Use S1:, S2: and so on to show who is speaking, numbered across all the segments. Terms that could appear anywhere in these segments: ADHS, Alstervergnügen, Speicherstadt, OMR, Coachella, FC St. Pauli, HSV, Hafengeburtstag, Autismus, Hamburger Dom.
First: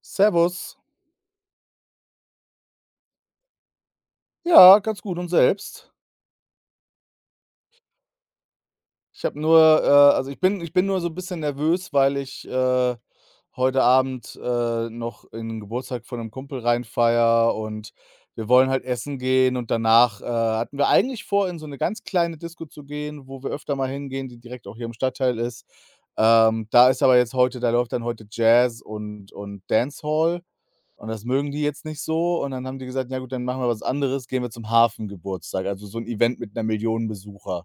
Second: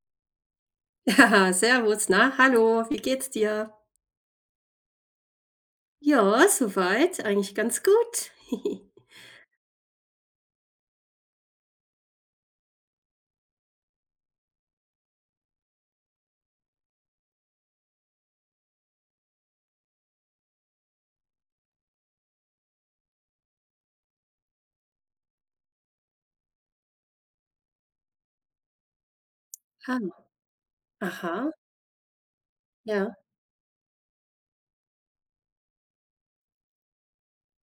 S1: Servus.
S2: Ja, servus, na, hallo, wie geht's dir?
S1: Ja, ganz gut und selbst?
S2: Ja, soweit, eigentlich ganz gut.
S1: Ich habe nur, also, ich bin nur so ein bisschen nervös, weil ich, heute Abend, noch in 'n Geburtstag von einem Kumpel reinfeier, und wir wollen halt essen gehen, und danach, hatten wir eigentlich vor, in so eine ganz kleine Disco zu gehen, wo wir öfter mal hingehen, die direkt auch hier im Stadtteil ist. Da ist aber jetzt heute Da läuft dann heute Jazz und
S2: Ah,
S1: Dancehall. Und das
S2: aha,
S1: mögen die jetzt nicht so, und dann haben die gesagt:
S2: ja.
S1: „Ja gut, dann machen wir was anderes, gehen wir zum Hafengeburtstag“, also so ein Event mit einer 1.000.000 Besucher.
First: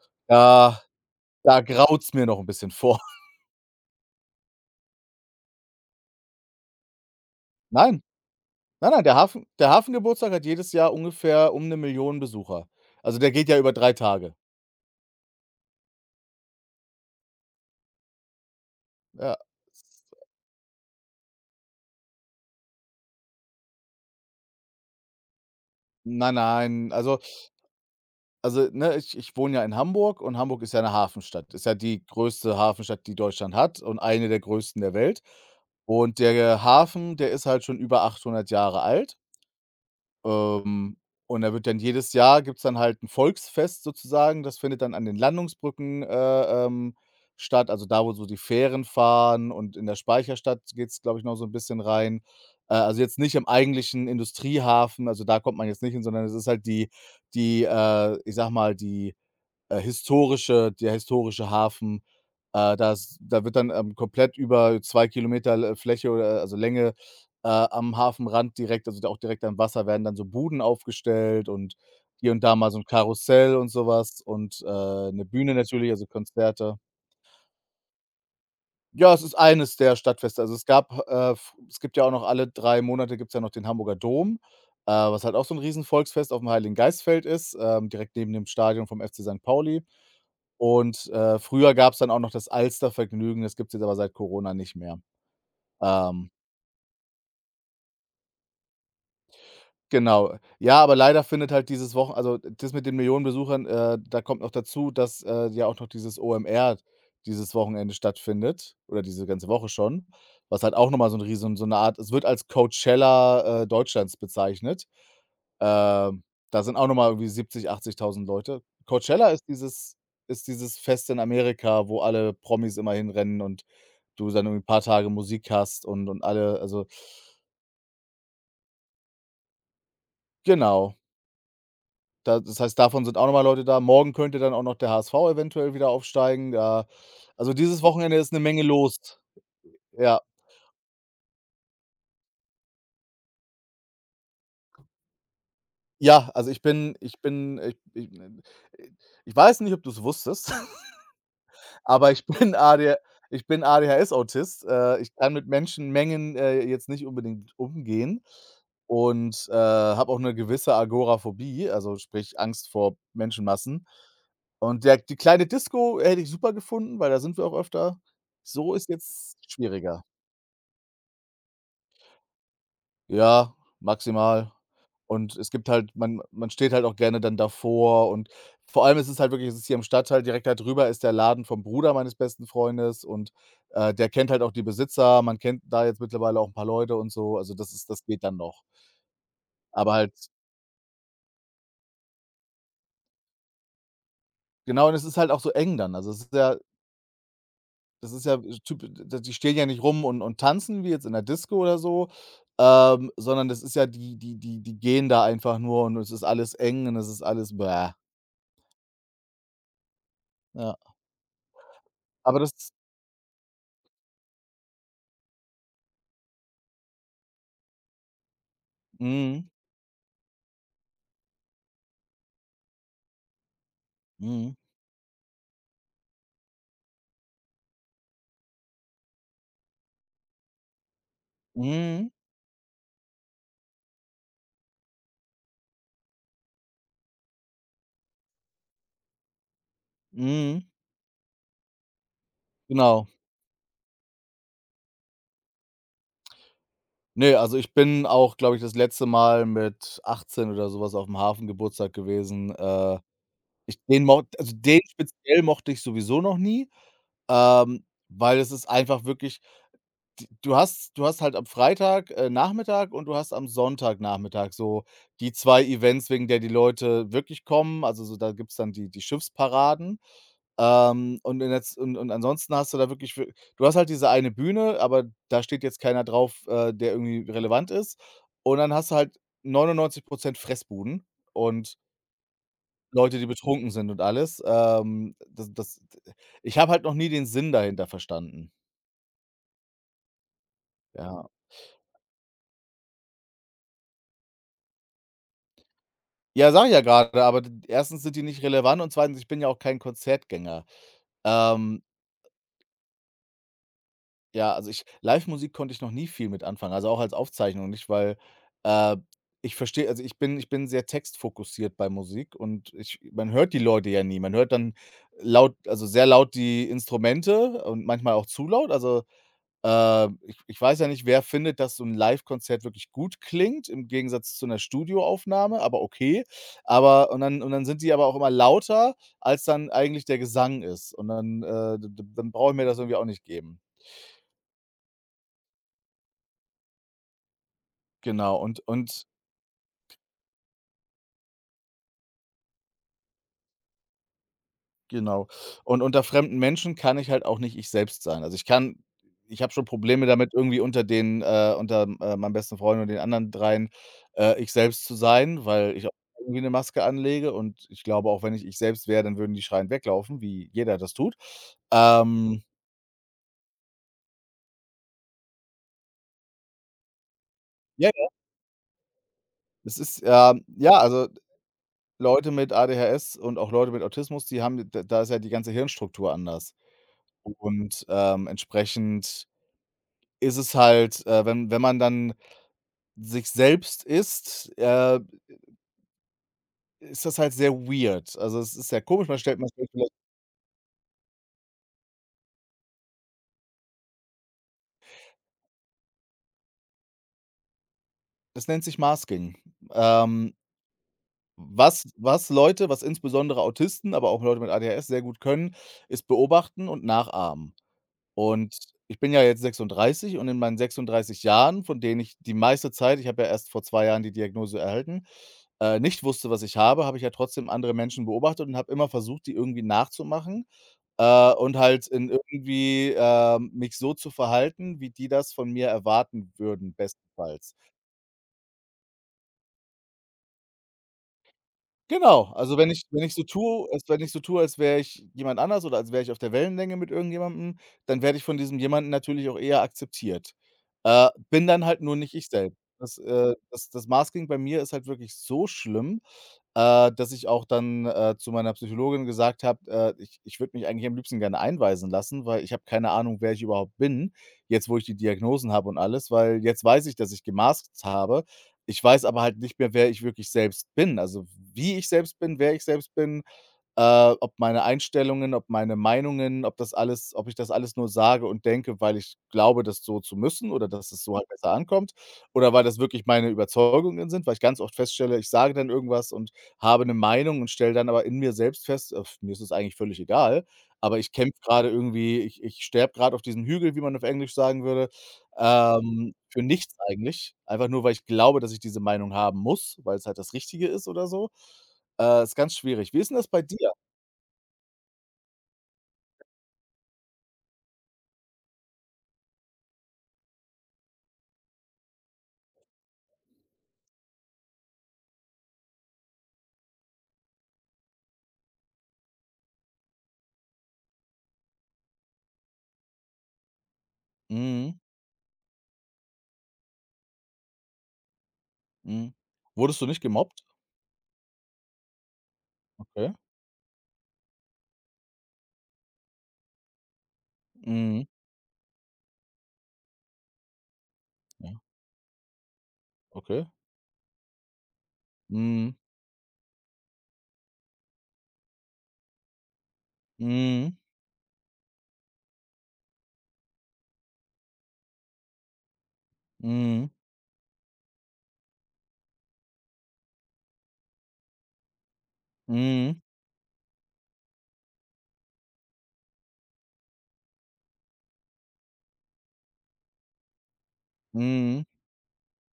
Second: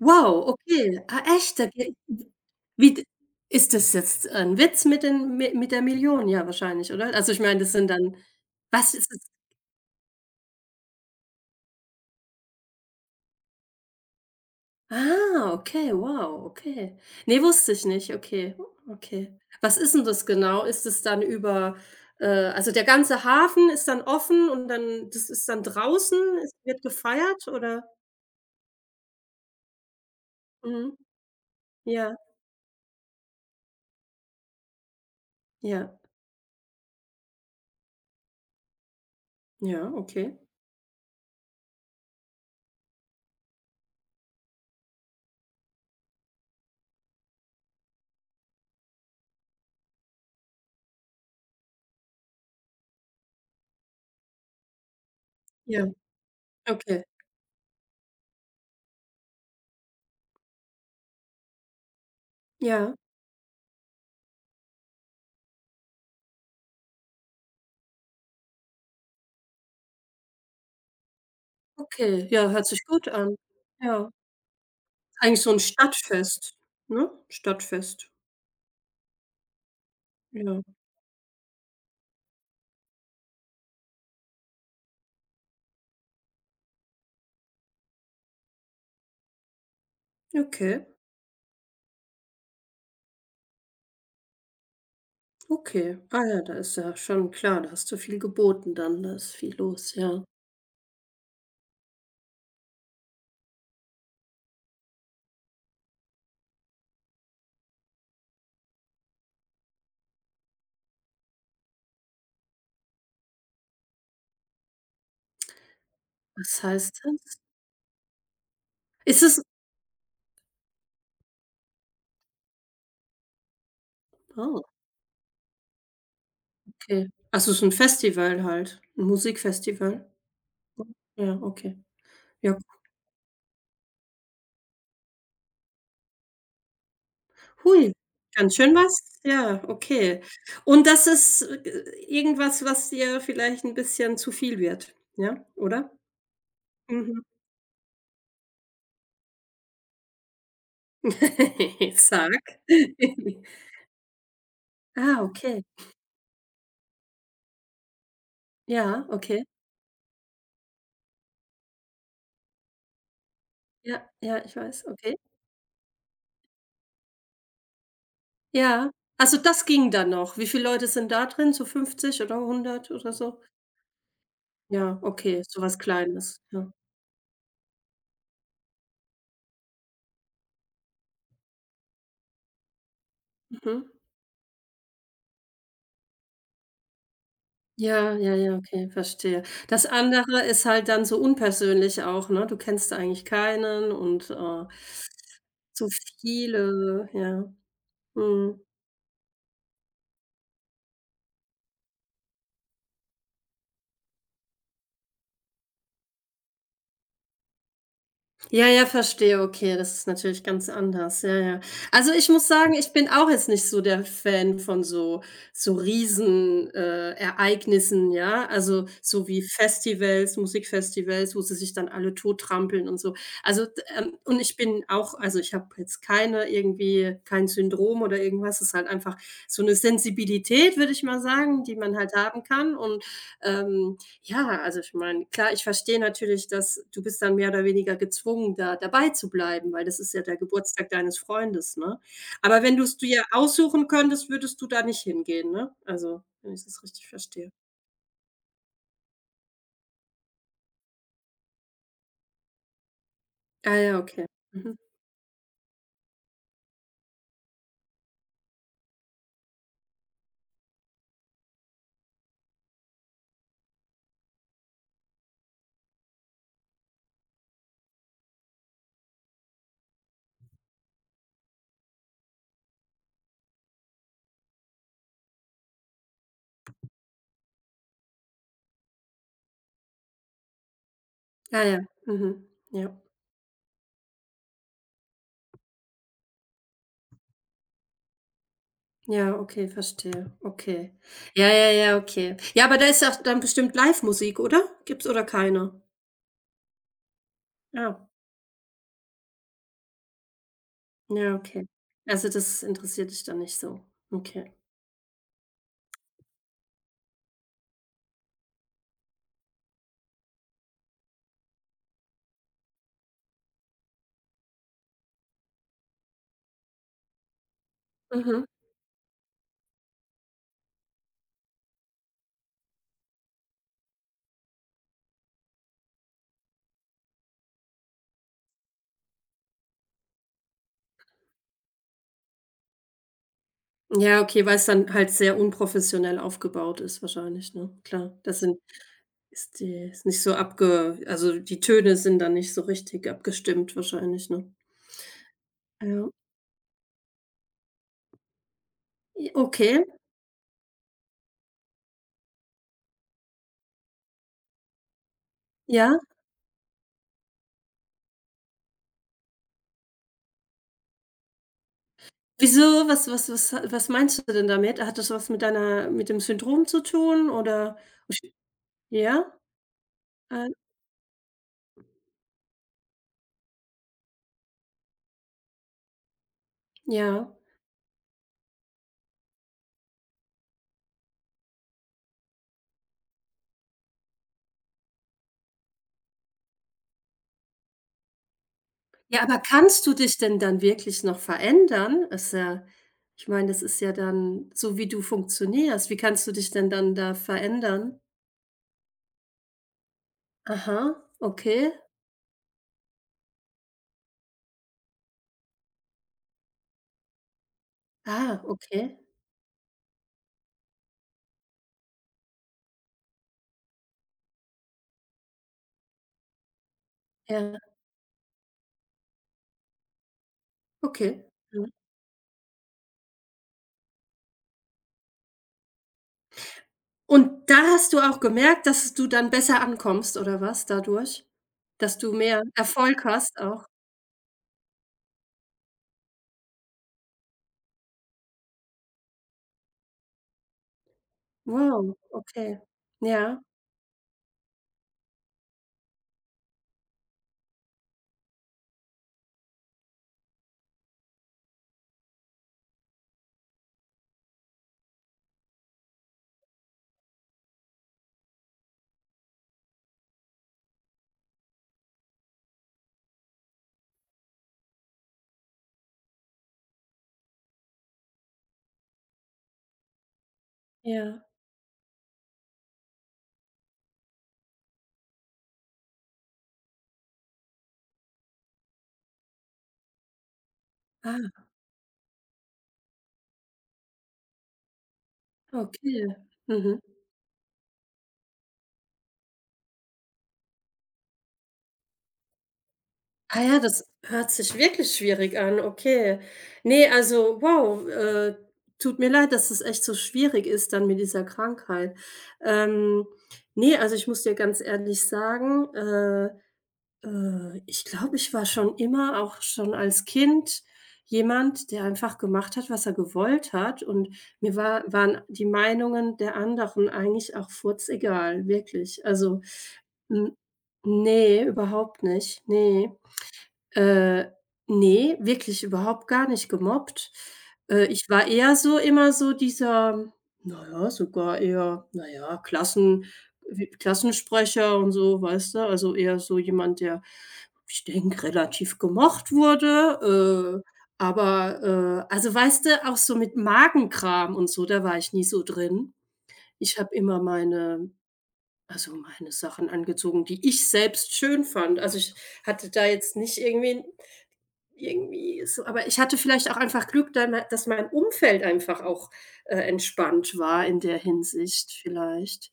S2: Wow,
S1: Da
S2: okay. Ah, echt?
S1: da
S2: Da ge
S1: graut's mir noch ein bisschen
S2: wie
S1: vor.
S2: d ist das jetzt ein Witz mit den mi mit der Million? Ja, wahrscheinlich, oder? Also, ich meine, das sind
S1: Nein,
S2: dann
S1: nein,
S2: was
S1: nein,
S2: ist
S1: der
S2: das
S1: Hafen der Hafengeburtstag hat jedes Jahr ungefähr um eine 1.000.000 Besucher. Also, der geht ja über 3 Tage.
S2: Ah, okay, wow, okay. Ne, wusste ich nicht. Okay, okay.
S1: Ja.
S2: Was ist denn das genau? Ist es dann über also, der ganze Hafen ist dann offen und dann das ist dann draußen,
S1: Nein,
S2: es wird
S1: nein, also,
S2: gefeiert oder?
S1: ne, ich wohne ja in Hamburg, und Hamburg ist ja eine
S2: Mhm.
S1: Hafenstadt. Ist ja die
S2: Ja,
S1: größte Hafenstadt, die Deutschland hat, und eine der größten der Welt.
S2: ja,
S1: Und der Hafen, der ist halt schon über 800 Jahre alt.
S2: ja, okay.
S1: Ähm, und da wird dann jedes Jahr Gibt's dann halt ein Volksfest sozusagen. Das findet dann an den Landungsbrücken statt, also da, wo so die Fähren fahren, und in der Speicherstadt geht's, glaube ich, noch so ein bisschen rein. Also jetzt nicht im eigentlichen Industriehafen, also da kommt man jetzt
S2: Ja,
S1: nicht hin, sondern es ist halt die
S2: okay.
S1: die, ich sag mal, die historische der historische Hafen.
S2: Ja,
S1: Das Da wird dann, komplett über 2 Kilometer L Fläche oder also Länge, am Hafenrand direkt, also auch direkt am Wasser, werden dann so Buden aufgestellt, und
S2: okay.
S1: hier und
S2: Ja,
S1: da
S2: hört
S1: mal so ein
S2: sich gut an.
S1: Karussell und
S2: Ja.
S1: sowas, und 'ne
S2: Eigentlich so
S1: Bühne
S2: ein
S1: natürlich, also
S2: Stadtfest,
S1: Konzerte.
S2: ne? Stadtfest.
S1: Ja, es ist eines der Stadtfeste. Also,
S2: Ja.
S1: es gab, f es gibt ja auch noch alle 3 Monate, gibt's ja noch den Hamburger Dom, was halt auch so ein Riesenvolksfest aufm Heiligen Geist ist, direkt neben dem Stadion vom FC St. Pauli.
S2: Okay,
S1: Und früher gab's dann auch noch das Alstervergnügen, das gibt's jetzt aber seit Corona nicht mehr.
S2: okay. Ah
S1: Ähm
S2: ja, da ist ja schon klar, da hast du viel geboten dann, da ist viel los, ja.
S1: Genau. Ja, aber leider findet halt dieses Wochen also, das mit den Millionen Besuchern, da kommt noch dazu, dass, ja auch noch dieses OMR dieses Wochenende stattfindet, oder diese ganze Woche schon, was halt auch noch mal so ein riesen so eine Art es wird als Coachella, Deutschlands bezeichnet. Ähm, Da
S2: Was
S1: sind auch noch
S2: heißt
S1: mal irgendwie
S2: das?
S1: 70, 80.000 Leute.
S2: Ist
S1: Coachella
S2: es
S1: ist dieses Fest in Amerika, wo alle Promis immer hinrennen, und du dann
S2: Oh,
S1: irgendwie ein paar Tage Musik hast, und alle, also,
S2: okay. Also, es ist 'n Festival halt, 'n Musikfestival?
S1: genau.
S2: Ja, okay.
S1: Da
S2: Ja.
S1: Das heißt, davon sind auch nochmal Leute da. Morgen könnte dann auch noch der HSV eventuell wieder aufsteigen. Ja, also dieses
S2: Hui,
S1: Wochenende ist 'ne
S2: ganz
S1: Menge
S2: schön
S1: los.
S2: was. Ja,
S1: Ja.
S2: okay. Und das ist, irgendwas, was dir vielleicht 'n bisschen zu viel wird, ja, oder?
S1: Ja, also ich bin ich
S2: Mhm.
S1: bin ich ich ich weiß nicht, ob du's wusstest. Aber
S2: Sag.
S1: ich bin ADHS-Autist. Ich
S2: Ah,
S1: kann mit
S2: okay.
S1: Menschenmengen, jetzt nicht unbedingt umgehen,
S2: Ja, okay.
S1: und habe auch 'ne gewisse Agoraphobie, also sprich Angst vor Menschenmassen.
S2: Ja, ja, ich
S1: Und
S2: weiß,
S1: der die
S2: okay.
S1: kleine Disco hätte ich super gefunden, weil da sind wir auch öfter. So ist
S2: Ja. Also,
S1: jetzt
S2: das ging
S1: schwieriger.
S2: dann noch. Wie viele Leute sind da drin? So 50 oder hundert oder so?
S1: Ja, maximal.
S2: Ja,
S1: Und
S2: okay,
S1: es
S2: so
S1: gibt
S2: was
S1: halt, man
S2: Kleines,
S1: man steht
S2: ja.
S1: halt auch gerne dann davor, und vor allem ist es halt wirklich, es ist hier im Stadtteil direkt, halt drüber ist der Laden vom Bruder meines besten Freundes, und,
S2: Mhm.
S1: äh, der kennt halt auch die Besitzer. Man kennt da jetzt mittlerweile auch ein paar Leute und so. Also, das ist, das
S2: Ja,
S1: geht
S2: ja,
S1: dann
S2: ja,
S1: noch.
S2: okay, verstehe. Das
S1: Aber halt,
S2: andere ist halt dann so unpersönlich auch, ne? Du kennst eigentlich keinen und,
S1: genau, und es ist halt auch so eng
S2: so
S1: dann. Also, es ist ja
S2: viele, ja.
S1: das ist ja
S2: Mhm.
S1: typ die stehen ja nicht rum und tanzen wie jetzt in der Disco oder so, sondern das ist ja die die die die gehen da einfach nur, und es ist alles eng, und es ist alles bäh.
S2: Ja, ja, verstehe, okay, das ist natürlich ganz
S1: Ja.
S2: anders. Ja, ja. Also, ich
S1: Aber
S2: muss
S1: das
S2: sagen, ich bin auch jetzt nicht so der Fan von so Riesen Ereignissen, ja? Also, so wie
S1: Mhm,
S2: Festivals, Musikfestivals, wo sie sich dann alle tottrampeln und so. Also, d und
S1: mhm,
S2: ich bin auch ich habe jetzt kein Syndrom oder irgendwas. Es ist halt einfach so eine Sensibilität, würde ich mal sagen, die man
S1: mhm,
S2: halt haben kann und, ähm ja, also ich meine, klar, ich verstehe natürlich, dass du bist dann mehr oder weniger gezwungen, da dabei zu bleiben, weil das ist ja der
S1: mhm,
S2: Geburtstag deines Freundes, ne? Aber wenn du's
S1: genau.
S2: dir aussuchen könntest, würdest du da nicht hingehen, ne? Also, wenn ich das richtig
S1: Ne,
S2: verstehe.
S1: also, ich bin auch, glaube ich, das letzte Mal mit 18 oder so was aufm Hafengeburtstag gewesen.
S2: Ah
S1: Ich
S2: ja,
S1: den mo
S2: okay.
S1: also,
S2: Mhm.
S1: den speziell mochte ich sowieso noch nie, weil es ist einfach wirklich D du hast halt am Freitag, Nachmittag, und du hast am Sonntag Nachmittag so die 2 Events, wegen der die Leute wirklich kommen. Also, so da gibt's dann die Schiffsparaden. Und in der z und ansonsten hast du da wirklich, w du hast halt diese eine Bühne, aber da steht jetzt keiner drauf, der irgendwie relevant ist. Und dann hast du halt 99 Fressbuden
S2: Ah
S1: und
S2: ja, mhm. Ja.
S1: Leute, die betrunken sind und alles. Das das Ich habe halt noch nie den Sinn dahinter verstanden.
S2: Ja, okay, verstehe. Okay.
S1: Ja.
S2: Ja, ja, ja, okay. Ja, aber da ist auch dann bestimmt Live-Musik, oder? Gibt's oder keine?
S1: Ja, sage ich ja gerade, aber d erstens
S2: Ja.
S1: sind die nicht relevant, und zweitens, ich bin ja auch kein Konzertgänger.
S2: Ja, okay.
S1: Ähm,
S2: Also, das interessiert dich dann nicht so. Okay.
S1: ja, also ich Live Musik konnte ich noch nie viel mit anfangen, also auch als Aufzeichnung nicht, weil, äh, ich verstehe also ich bin sehr textfokussiert bei Musik, und ich man hört die Leute ja nie. Man hört dann laut also sehr laut die Instrumente und manchmal auch
S2: Mhm.
S1: zu laut. Also ich weiß ja nicht, wer findet, dass so 'n Konzert wirklich gut klingt im Gegensatz zu 'ner Studioaufnahme, aber okay. Aber und dann sind die aber auch immer lauter als dann eigentlich der Gesang ist. Und dann, d d dann brauche ich mir das irgendwie auch nicht geben.
S2: Ja, okay, weil es dann halt sehr unprofessionell aufgebaut ist wahrscheinlich, ne? Klar,
S1: Genau
S2: das
S1: und
S2: sind
S1: und
S2: ist die ist nicht so abge also, die Töne sind dann nicht so richtig abgestimmt wahrscheinlich, ne?
S1: Genau. Und unter
S2: Ja.
S1: fremden Menschen kann ich halt auch nicht ich selbst sein. Also,
S2: J
S1: ich habe schon
S2: Okay,
S1: Probleme damit, irgendwie unter meinem besten Freund und den anderen dreien, ich selbst zu sein, weil ich auch
S2: ja.
S1: irgendwie eine Maske anlege, und ich glaube, auch wenn ich ich selbst wäre, dann würden die schreiend weglaufen, wie jeder das tut. Ähm,
S2: Wieso? Was meinst du denn damit? Hat das was mit deiner mit dem Syndrom zu tun oder
S1: ja, ja,
S2: ja?
S1: es ist,
S2: Äh,
S1: ja, also, Leute mit ADHS und auch Leute mit Autismus, die haben d da ist ja die ganze Hirnstruktur anders.
S2: ja.
S1: Und entsprechend ist es halt, wenn man dann sich selbst ist, ist das halt sehr weird. Also, es ist sehr komisch,
S2: Ja, aber
S1: man stellt
S2: kannst
S1: vielleicht
S2: du dich denn dann wirklich noch verändern? Ist ja Ich meine, das ist ja dann so, wie du funktionierst. Wie kannst du dich denn dann da verändern?
S1: das nennt sich Masking. Ähm,
S2: Aha, okay.
S1: was was Leute was insbesondere Autisten, aber auch Leute mit ADHS sehr gut können, ist beobachten und nachahmen.
S2: Ah,
S1: Und ich
S2: okay.
S1: bin ja jetzt 36, und in meinen 36 Jahren, von denen ich die meiste Zeit, ich habe ja erst vor 2 Jahren die Diagnose erhalten, nicht wusste, was ich habe, habe ich ja trotzdem
S2: Ja,
S1: andere Menschen beobachtet und habe immer versucht, die irgendwie nachzumachen.
S2: okay.
S1: Und
S2: Mhm.
S1: halt in irgendwie, mich so zu verhalten, wie die das von mir erwarten würden,
S2: Und
S1: bestenfalls.
S2: da hast du auch gemerkt, dass du dann besser ankommst oder was dadurch? Dass du
S1: Genau,
S2: mehr
S1: also wenn ich wenn
S2: Erfolg
S1: ich so
S2: hast
S1: tue
S2: auch?
S1: als wenn ich so tue, als wäre ich jemand anders oder als wäre ich auf der Wellenlänge mit irgendjemandem, dann werde ich von diesem jemanden natürlich auch eher akzeptiert. Bin dann halt nur
S2: Wow,
S1: nicht ich selbst.
S2: okay.
S1: Das, äh
S2: Ja,
S1: das das Masking bei mir ist halt wirklich so schlimm, dass ich auch dann, zu meiner Psychologin gesagt habe, ich würde mich eigentlich am liebsten gerne einweisen lassen, weil ich habe keine Ahnung, wer ich überhaupt bin, jetzt wo ich die Diagnosen habe und alles, weil jetzt weiß ich, dass ich gemaskt habe. Ich weiß aber halt nicht mehr, wer ich wirklich selbst bin. Also, wie ich selbst bin, wer ich selbst bin, ob meine Einstellungen, ob meine Meinungen, ob ich das alles nur sage und denke, weil ich glaube, das so zu müssen, oder dass es so halt
S2: ja.
S1: besser ankommt, oder weil das wirklich meine Überzeugungen sind, weil ich ganz oft feststelle, ich sage dann irgendwas und habe eine Meinung und stelle dann aber in mir selbst fest: Mir ist es eigentlich völlig egal, aber ich kämpfe
S2: Ah,
S1: gerade irgendwie, ich sterbe gerade auf diesem Hügel“, wie man auf Englisch sagen würde,
S2: okay.
S1: für nichts
S2: Mhm.
S1: eigentlich, einfach nur, weil ich glaube, dass ich diese Meinung haben muss, weil es halt das Richtige ist oder so. Ist ganz schwierig. Wie ist 'n das bei
S2: Ah ja,
S1: dir?
S2: das hört sich wirklich schwierig an, okay. Ne, also wow, tut mir leid, dass es echt so schwierig ist dann mit dieser Krankheit. Ähm, ne, also ich muss dir ganz ehrlich sagen, ich glaube, ich war schon immer, auch schon als Kind, jemand, der einfach gemacht hat, was er gewollt hat und mir
S1: Mhm,
S2: war waren die Meinungen der anderen eigentlich auch furzegal, wirklich.
S1: mhm.
S2: Also,
S1: Wurdest du nicht
S2: hm,
S1: gemobbt?
S2: ne, überhaupt nicht, nee.
S1: Okay.
S2: Äh, ne, wirklich überhaupt gar nicht gemobbt.
S1: Mhm.
S2: Ich war eher so immer so dieser, na ja, sogar
S1: Ja,
S2: eher, na ja,
S1: okay.
S2: Klassensprecher und so, weißt du?
S1: Mhm.
S2: Also eher so jemand, der, ich denke, relativ gemocht wurde,
S1: Mhm.
S2: aber, also weißt du, auch so mit Magenkram und so, da war ich nie so drin. Ich
S1: Mhm.
S2: habe immer meine Sachen angezogen, die ich selbst schön fand. Also, ich hatte da
S1: Mhm.
S2: jetzt nicht aber ich hatte vielleicht auch einfach Glück, da mei dass mein Umfeld einfach auch, entspannt war in der
S1: Mhm.
S2: Hinsicht vielleicht.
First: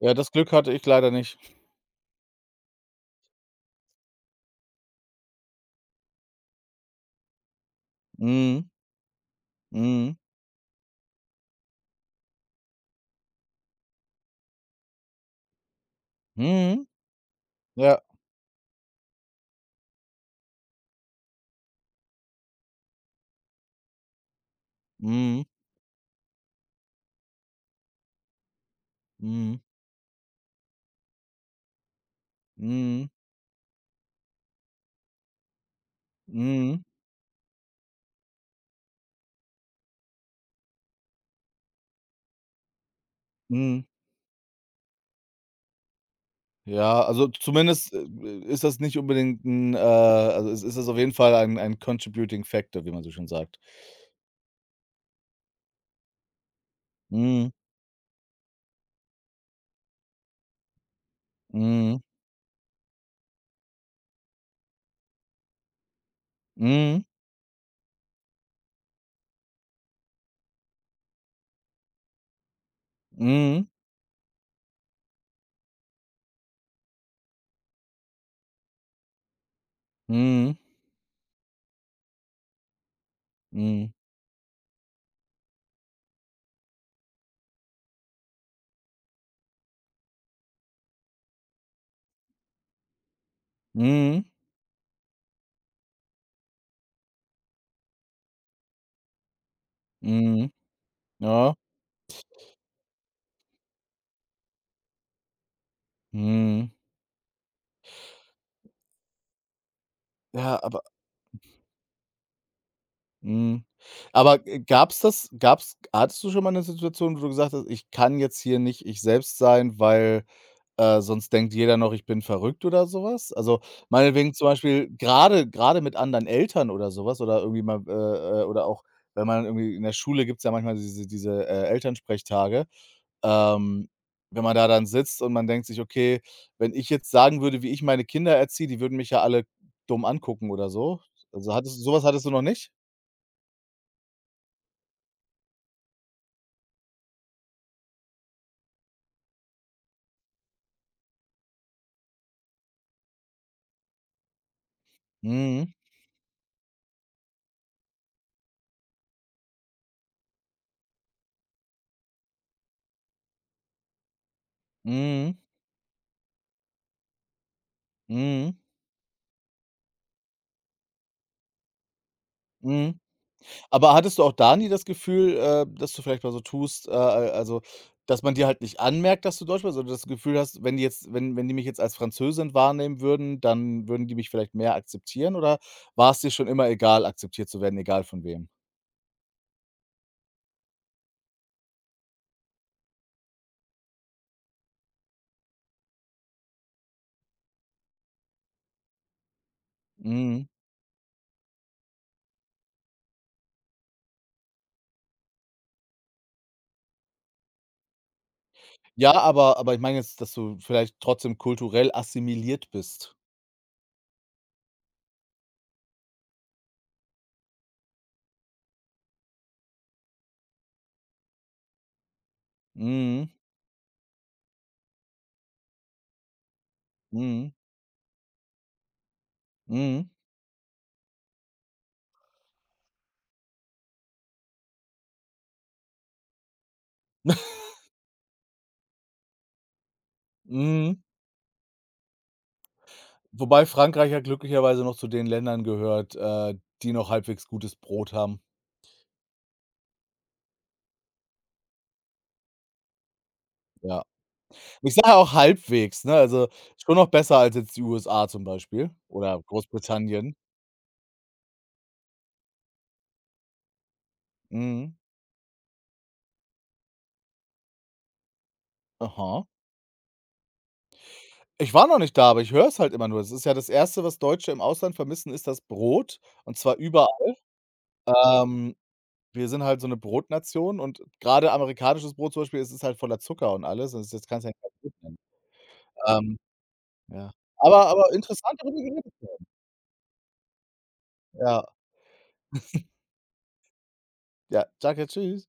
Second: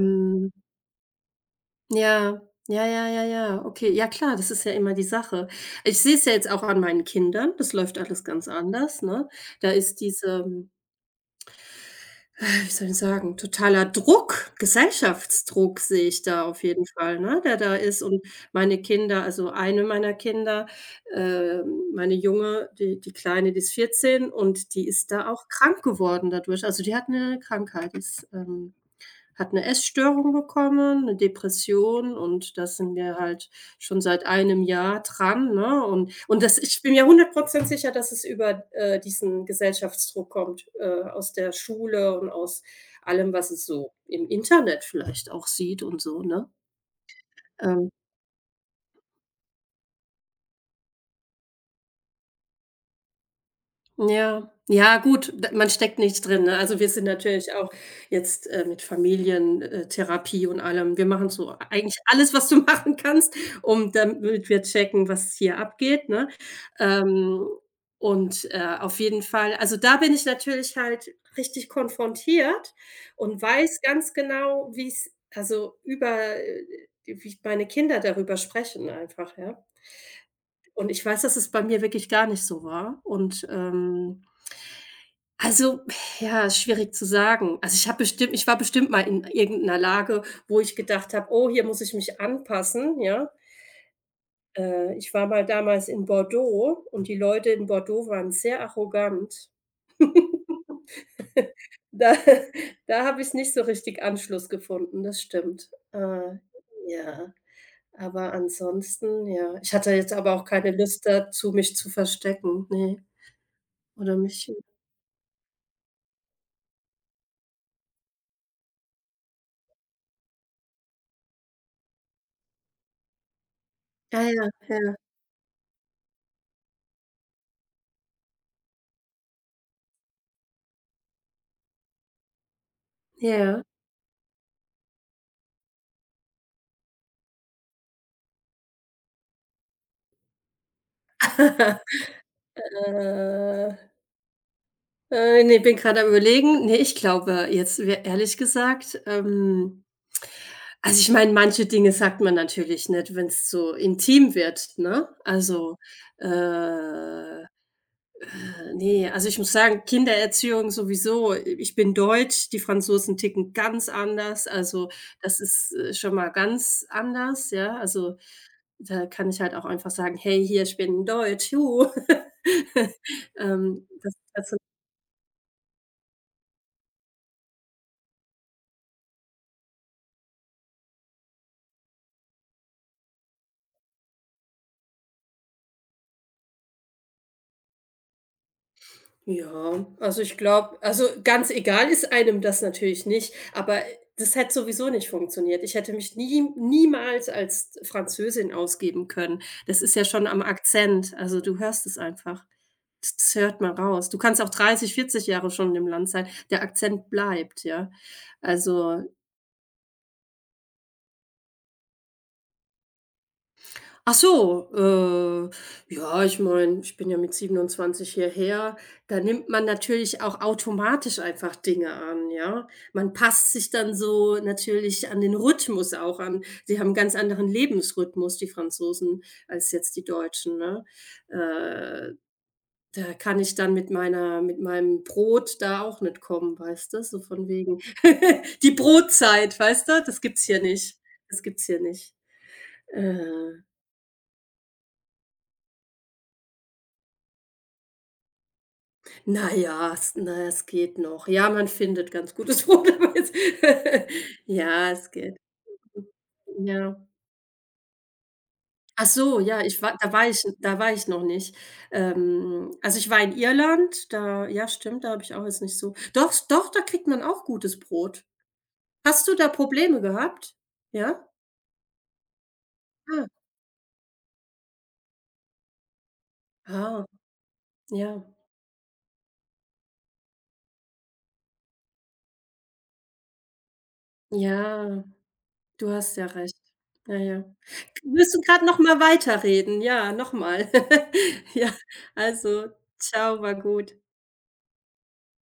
S1: Ja, das Glück hatte ich leider nicht.
S2: ja, ja, okay. Ja klar, das ist ja immer die Sache. Ich sehe es ja jetzt auch an meinen Kindern, das läuft alles ganz
S1: Mhm.
S2: anders, ne? Da ist
S1: Mhm.
S2: diese wie soll ich sagen, totaler Druck, Gesellschaftsdruck sehe ich da auf
S1: Mhm.
S2: jeden Fall, ne, der da
S1: Ja.
S2: ist. Und meine Kinder, also eine meiner Kinder, meine Junge, die Kleine, die ist 14 und die ist da
S1: Mhm.
S2: auch krank geworden dadurch. Also, die hat eine Krankheit, hat
S1: Mhm.
S2: eine Essstörung bekommen, eine Depression und das sind
S1: Mhm.
S2: wir halt schon seit einem Jahr dran, ne? Und das
S1: Mhm.
S2: ich bin mir 100 sicher, dass es über, diesen Gesellschaftsdruck kommt, aus der Schule und aus allem, was es
S1: Mhm.
S2: so im Internet vielleicht auch sieht und so, ne?
S1: Ja, also
S2: Ähm
S1: zumindest, ist das nicht unbedingt 'n, also es ist das auf jeden Fall ein contributing factor, wie man so schön sagt.
S2: Ja. Ja gut, d man steckt nicht drin, ne? Also, wir sind
S1: Mhm.
S2: natürlich auch jetzt, mit Familientherapie und allem. Wir machen so eigentlich
S1: Mhm.
S2: alles, was du machen kannst, um damit wir checken, was hier abgeht, ne?
S1: Mhm.
S2: Ähm, und, auf jeden Fall da bin ich natürlich halt richtig konfrontiert und
S1: Mhm.
S2: weiß ganz genau, wie es also, über wie meine Kinder darüber sprechen einfach, ja?
S1: Mhm.
S2: Und ich weiß, dass es bei mir wirklich gar nicht so war und,
S1: Mhm.
S2: also, ja, ist schwierig zu sagen. Also, ich war bestimmt mal in irgendeiner Lage, wo ich gedacht habe: „Oh, hier muss ich mich anpassen“, ja?
S1: Mhm.
S2: Ich war mal damals in Bordeaux und die Leute in Bordeaux waren sehr arrogant.
S1: Mhm. Ja.
S2: Da Da habe ich nicht so richtig Anschluss gefunden, das stimmt.
S1: Mhm.
S2: Ja, aber ansonsten, ja. Ich hatte jetzt aber auch
S1: Ja,
S2: keine
S1: aber.
S2: Lust dazu, mich zu verstecken, ne,
S1: Mhm.
S2: oder
S1: Aber
S2: mich
S1: g gab's das gab's Hattest du schon mal eine Situation, wo du gesagt hast: „Ich kann jetzt hier nicht ich selbst sein, weil, sonst denkt jeder noch, ich bin verrückt“ oder sowas? Also,
S2: ja,
S1: meinetwegen zum Beispiel gerade mit anderen Eltern oder sowas, oder irgendwie mal, oder auch, wenn man irgendwie in der Schule, gibt es ja manchmal diese Elternsprechtage.
S2: ja.
S1: Ähm, Wenn man da dann sitzt und man denkt sich: „Okay, wenn ich jetzt sagen würde, wie ich meine Kinder erziehe, die würden mich ja alle dumm angucken oder so.“ Also, hattest so was hattest du noch nicht?
S2: Äh. Ne, bin gerade am Überlegen. Ne, ich glaube jetzt wär ehrlich gesagt, also, ich meine, manche Dinge sagt man natürlich nicht, wenn es so intim wird, ne?
S1: Mhm,
S2: Also, äh, ne, also, ich muss sagen, Kindererziehung sowieso. Ich bin deutsch, die Franzosen ticken ganz anders. Also,
S1: mhm,
S2: das ist, schon mal ganz anders, ja? Also,
S1: mhm,
S2: da kann ich halt auch einfach sagen: „Hey, hier, ich bin deutsch, juhu.“
S1: mhm. Aber
S2: Das
S1: hattest du auch
S2: das
S1: da nie das Gefühl, dass du vielleicht mal so tust, also, dass man dir halt nicht anmerkt, dass du Deutsch bist, oder das Gefühl hast, wenn die jetzt, wenn die mich jetzt als Französin wahrnehmen würden, dann würden die mich vielleicht mehr akzeptieren, oder war es dir schon immer egal, akzeptiert zu werden, egal von wem?
S2: Ja, also ich glaube ganz egal ist einem das natürlich nicht, aber das hätte sowieso nicht funktioniert. Ich hätte mich niemals als Französin ausgeben können. Das ist ja schon am
S1: Mhm.
S2: Akzent, also du hörst es einfach. Das hört man raus. Du kannst auch 30, 40 Jahre schon im Land sein, der Akzent bleibt, ja. Also
S1: Ja, aber ich meine jetzt, dass du vielleicht trotzdem kulturell assimiliert bist.
S2: Ach so, äh, ja, ich meine, ich bin ja mit 27 hierher. Da nimmt man natürlich auch automatisch einfach Dinge an, ja. Man
S1: Mhm,
S2: passt sich dann so natürlich an den Rhythmus auch an. Sie haben 'n ganz anderen
S1: mhm,
S2: Lebensrhythmus, die Franzosen, als jetzt die
S1: mhm,
S2: Deutschen, ne? Äh, da kann ich dann mit meinem Brot da auch nicht kommen, weißt du? So von wegen die Brotzeit, weißt du? Das gibt's hier nicht.
S1: mhm.
S2: Das gibt's hier nicht.
S1: Wobei
S2: Äh.
S1: Frankreich ja glücklicherweise noch zu den Ländern gehört, die noch halbwegs gutes Brot haben.
S2: Na ja, es geht noch. Ja, man findet ganz gutes Brot, aber es
S1: Ja.
S2: ja,
S1: Ich
S2: es
S1: sage auch
S2: geht.
S1: halbwegs, ne? Also, schon
S2: Ja.
S1: noch besser als jetzt die USA zum Beispiel
S2: Ach so,
S1: oder
S2: ja, ich war
S1: Großbritannien.
S2: da war ich noch nicht. Ich war in Irland, da ja,
S1: Mhm.
S2: stimmt, da habe ich auch jetzt nicht so doch, doch, da kriegt man auch gutes Brot. Hast du
S1: Aha.
S2: da Probleme gehabt? Ja?
S1: Ich war noch nicht da, aber ich höre es halt immer nur.
S2: Ah.
S1: Es ist ja das Erste, was Deutsche im Ausland vermissen, ist das Brot, und zwar
S2: Ah,
S1: überall.
S2: ja.
S1: Ähm Wir sind halt so 'ne Brotnation, und grade amerikanisches Brot zum Beispiel, es ist halt voller Zucker und alles, das kannst du ja nicht Brot
S2: Ja.
S1: nennen.
S2: Du hast ja
S1: Ähm,
S2: recht. Ja,
S1: ja.
S2: ja.
S1: Aber
S2: Willst du
S1: interessant,
S2: grad
S1: darüber
S2: noch mal
S1: geredet zu
S2: weiterreden? Ja, noch mal.
S1: haben.
S2: Ja,
S1: Ja.
S2: also, ciao, war gut.
S1: Ja, danke, tschüss.